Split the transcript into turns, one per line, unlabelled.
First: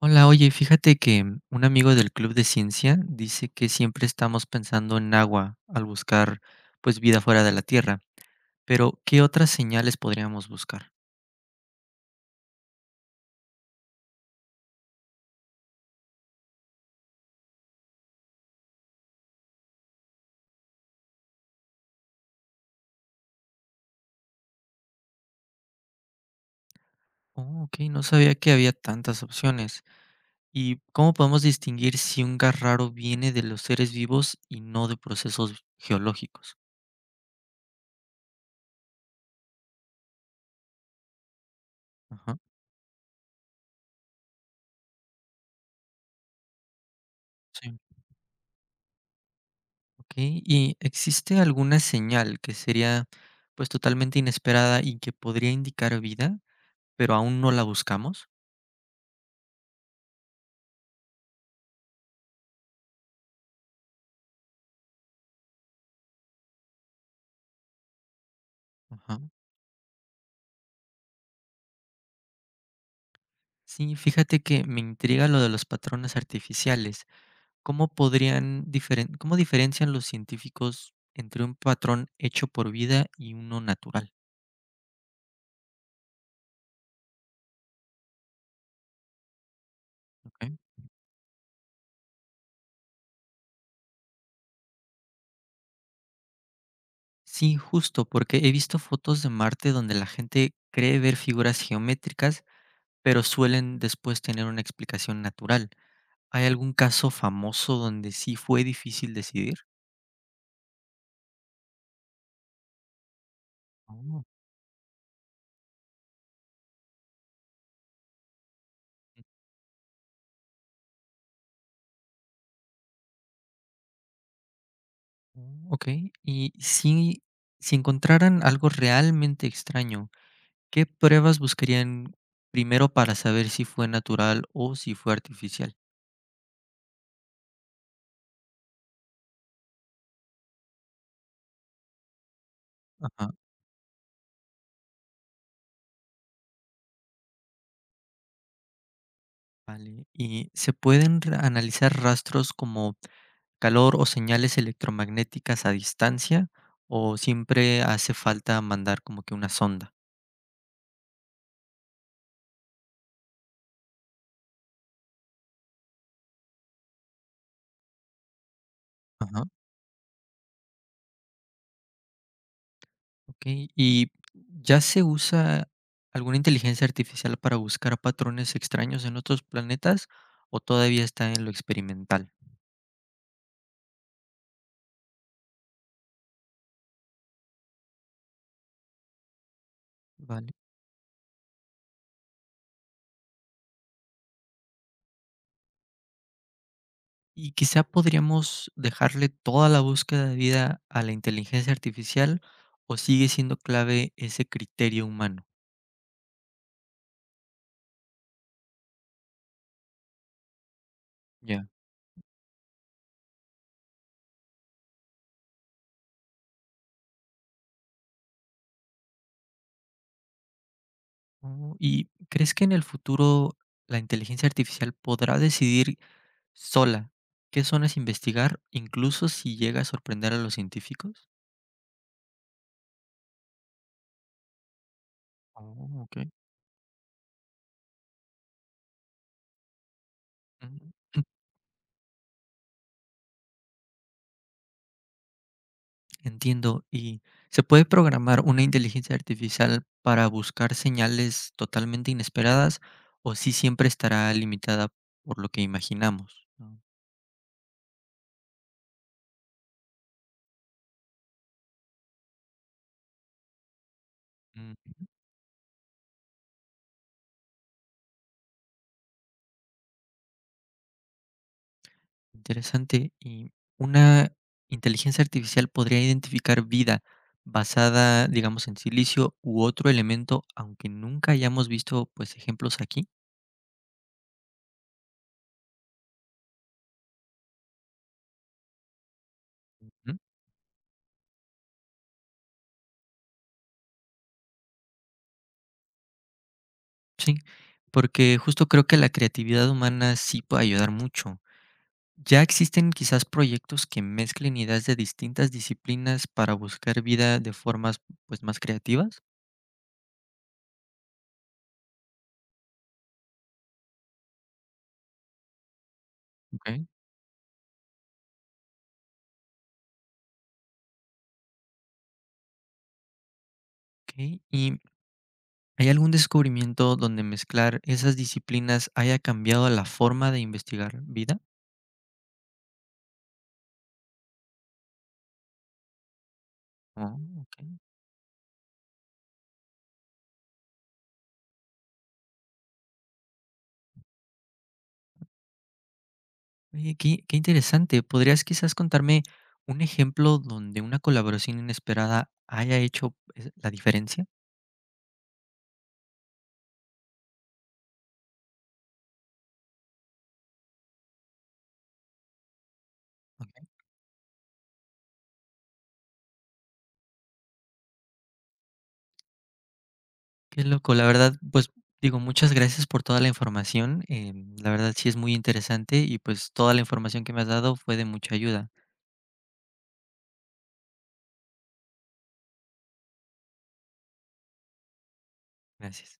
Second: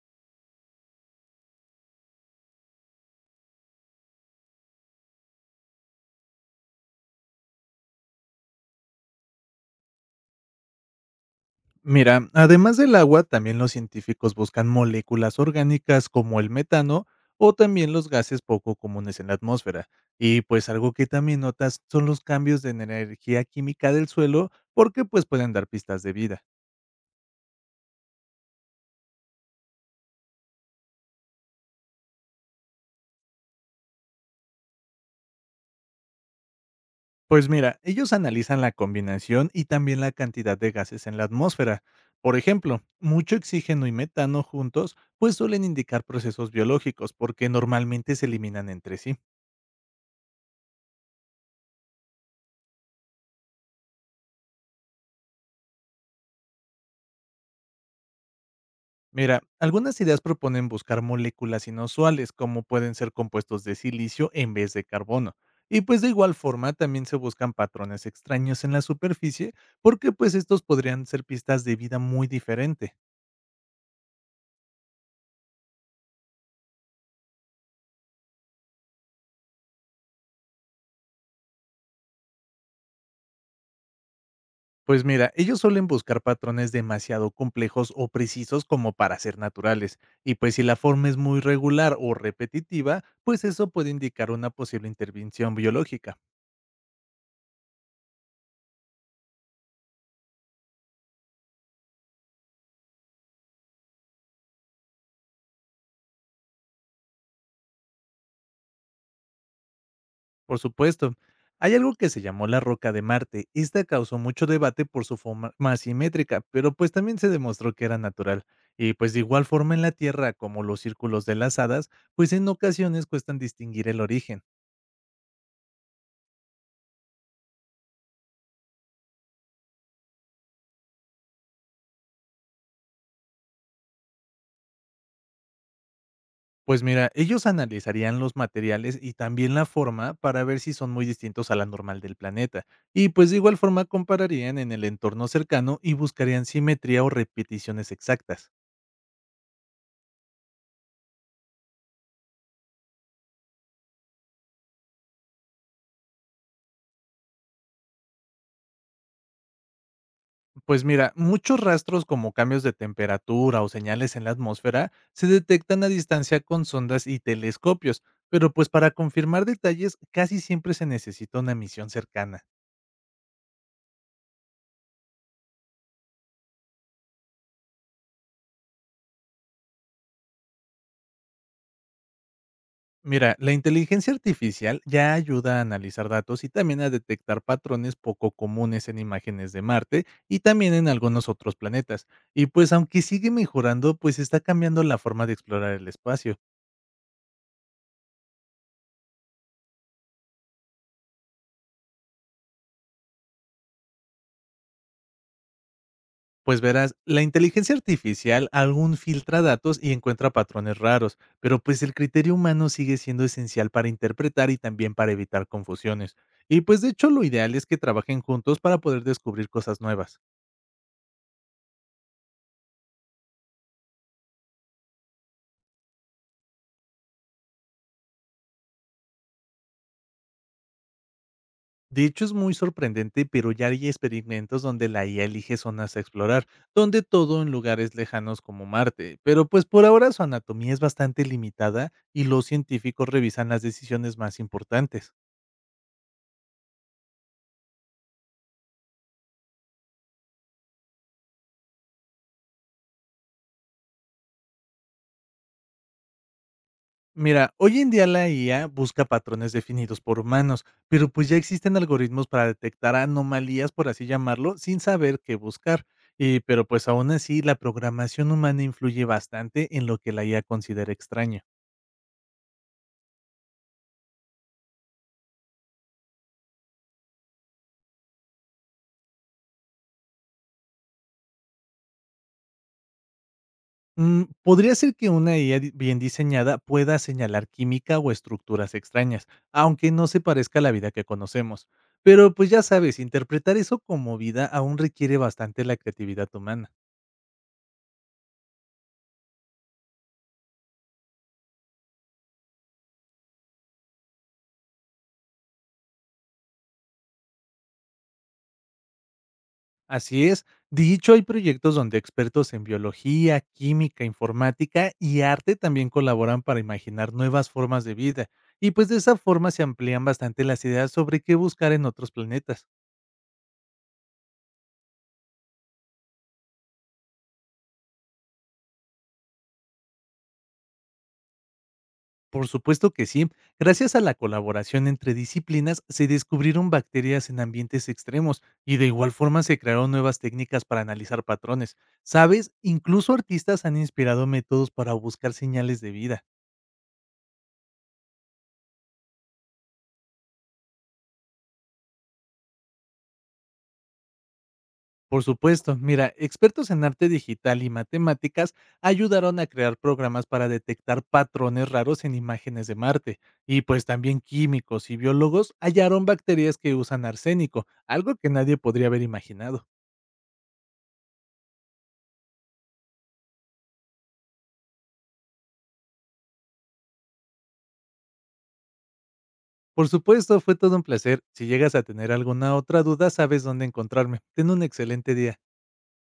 Hola, oye, fíjate que un amigo del club de ciencia dice que siempre estamos pensando en agua al buscar pues vida fuera de la Tierra, pero ¿qué otras señales podríamos buscar?
Mira, además del agua, también los científicos buscan moléculas orgánicas como el metano o también los gases poco comunes en la atmósfera. Y pues algo que también notas son los cambios de energía química del suelo porque pues pueden dar pistas de vida.
Oh, ok, no sabía que había tantas opciones. ¿Y cómo podemos distinguir si un gas raro viene de los seres vivos y no de procesos geológicos?
Pues mira, ellos analizan la combinación y también la cantidad de gases en la atmósfera. Por
Ajá,
ejemplo, mucho oxígeno y metano juntos pues suelen indicar procesos biológicos porque
sí.
normalmente se eliminan entre sí.
Ok, ¿y existe alguna señal que sería pues totalmente inesperada y que podría indicar vida, pero aún no la buscamos?
Mira, algunas ideas proponen buscar moléculas inusuales, como pueden ser compuestos de silicio en vez de carbono. Y pues de igual forma también se buscan patrones extraños en la
Ajá.
superficie, porque pues estos podrían ser pistas de vida muy diferente.
Sí, fíjate que me intriga lo de los patrones artificiales. ¿Cómo podrían cómo diferencian los científicos entre un patrón hecho por vida y uno natural?
Pues mira, ellos suelen buscar patrones demasiado complejos o precisos como para ser naturales, y
Ok.
pues si la forma es muy regular o repetitiva, pues eso puede indicar una posible intervención biológica.
Sí, justo, porque he visto fotos de Marte donde la gente cree ver figuras geométricas, pero suelen después tener una explicación natural. ¿Hay algún caso famoso donde sí fue difícil decidir?
Por supuesto. Hay algo que se llamó la roca de Marte. Esta causó
Oh,
mucho debate por su forma asimétrica, pero pues también se demostró que era natural. Y pues de igual forma en la Tierra, como los círculos de las hadas, pues en ocasiones cuestan distinguir el origen.
mm, ok, y si, si encontraran algo realmente extraño, ¿qué pruebas buscarían primero para saber si fue natural o si fue artificial?
Pues mira, ellos analizarían los materiales y también la forma para ver si son muy distintos a la normal del planeta. Y
Ajá,
pues de igual forma compararían en el entorno cercano y buscarían simetría o repeticiones exactas.
vale. ¿Y se pueden analizar rastros como calor o señales electromagnéticas a distancia o siempre hace falta mandar como que una sonda?
Pues mira, muchos rastros como cambios de temperatura o señales en la atmósfera se detectan a distancia con sondas y telescopios, pero pues para confirmar
Ajá,
detalles casi siempre se necesita una misión cercana.
ok. ¿Y ya se usa alguna inteligencia artificial para buscar patrones extraños en otros planetas o todavía está en lo experimental?
Mira, la inteligencia artificial ya ayuda a analizar datos y también a detectar patrones poco comunes en imágenes de Marte y
Vale.
también en algunos otros planetas. Y pues aunque sigue mejorando, pues está cambiando la forma de explorar el espacio.
Y quizá podríamos dejarle toda la búsqueda de vida a la inteligencia artificial o sigue siendo clave ese criterio humano.
Pues verás, la inteligencia artificial aún filtra datos y encuentra patrones raros, pero
Ya.
pues el criterio humano sigue siendo esencial para interpretar y también para evitar confusiones. Y pues de hecho lo ideal es que trabajen juntos para poder descubrir cosas nuevas.
Oh, ¿y crees que en el futuro la inteligencia artificial podrá decidir sola qué zonas investigar, incluso si llega a sorprender a los científicos?
De hecho es muy sorprendente, pero ya hay experimentos donde la IA elige
Oh,
zonas a
ok.
explorar, donde todo en lugares lejanos como Marte, pero pues por ahora su anatomía es
Ujú.
bastante limitada y los científicos revisan las decisiones más importantes.
Entiendo. ¿Y se puede programar una inteligencia artificial para buscar señales totalmente inesperadas o si siempre estará limitada por lo que imaginamos?
Mira, hoy en día la IA busca patrones definidos por humanos, pero pues ya existen algoritmos para detectar anomalías, por así llamarlo, sin
Mm,
saber qué buscar. Y, pero pues aún así, la programación humana influye bastante en lo que la IA considera extraño.
Interesante. ¿Y una inteligencia artificial podría identificar vida basada, digamos, en silicio u otro elemento, aunque nunca hayamos visto, pues, ejemplos aquí?
Mm, podría ser que una bien diseñada pueda señalar química o estructuras extrañas, aunque no
¿Mm?
se parezca a la vida que conocemos. Pero pues ya sabes, interpretar eso como vida aún requiere bastante la creatividad humana.
Sí, porque justo creo que la creatividad humana sí puede ayudar mucho. ¿Ya existen quizás proyectos que mezclen ideas de distintas disciplinas para buscar vida de formas, pues, más creativas?
Así es. Dicho, hay proyectos donde expertos en biología, química, informática y arte también colaboran para
Okey.
imaginar nuevas formas de vida. Y pues de esa forma se amplían bastante las ideas sobre qué buscar en otros planetas.
Okey, ¿y hay algún descubrimiento donde mezclar esas disciplinas haya cambiado la forma de investigar vida?
Por supuesto que sí, gracias a la colaboración entre disciplinas se descubrieron
Oh,
bacterias en
okey.
ambientes extremos y de igual forma se crearon nuevas técnicas para analizar patrones. ¿Sabes? Incluso artistas han inspirado métodos para buscar señales de vida.
Oye, qué interesante. ¿Podrías quizás contarme un ejemplo donde una colaboración inesperada haya hecho, la diferencia?
Por supuesto, mira, expertos en arte digital y matemáticas ayudaron a crear programas para detectar patrones raros en imágenes de Marte. Y
Ok.
pues también químicos y biólogos hallaron bacterias que usan arsénico, algo que nadie podría haber imaginado.
Qué loco, la verdad, pues, digo, muchas gracias por toda la información, la verdad sí es muy interesante y, pues, toda la información que me has dado fue de mucha ayuda.
Por supuesto, fue todo un placer. Si llegas a tener alguna otra duda, sabes dónde encontrarme. Ten un excelente día.
Gracias.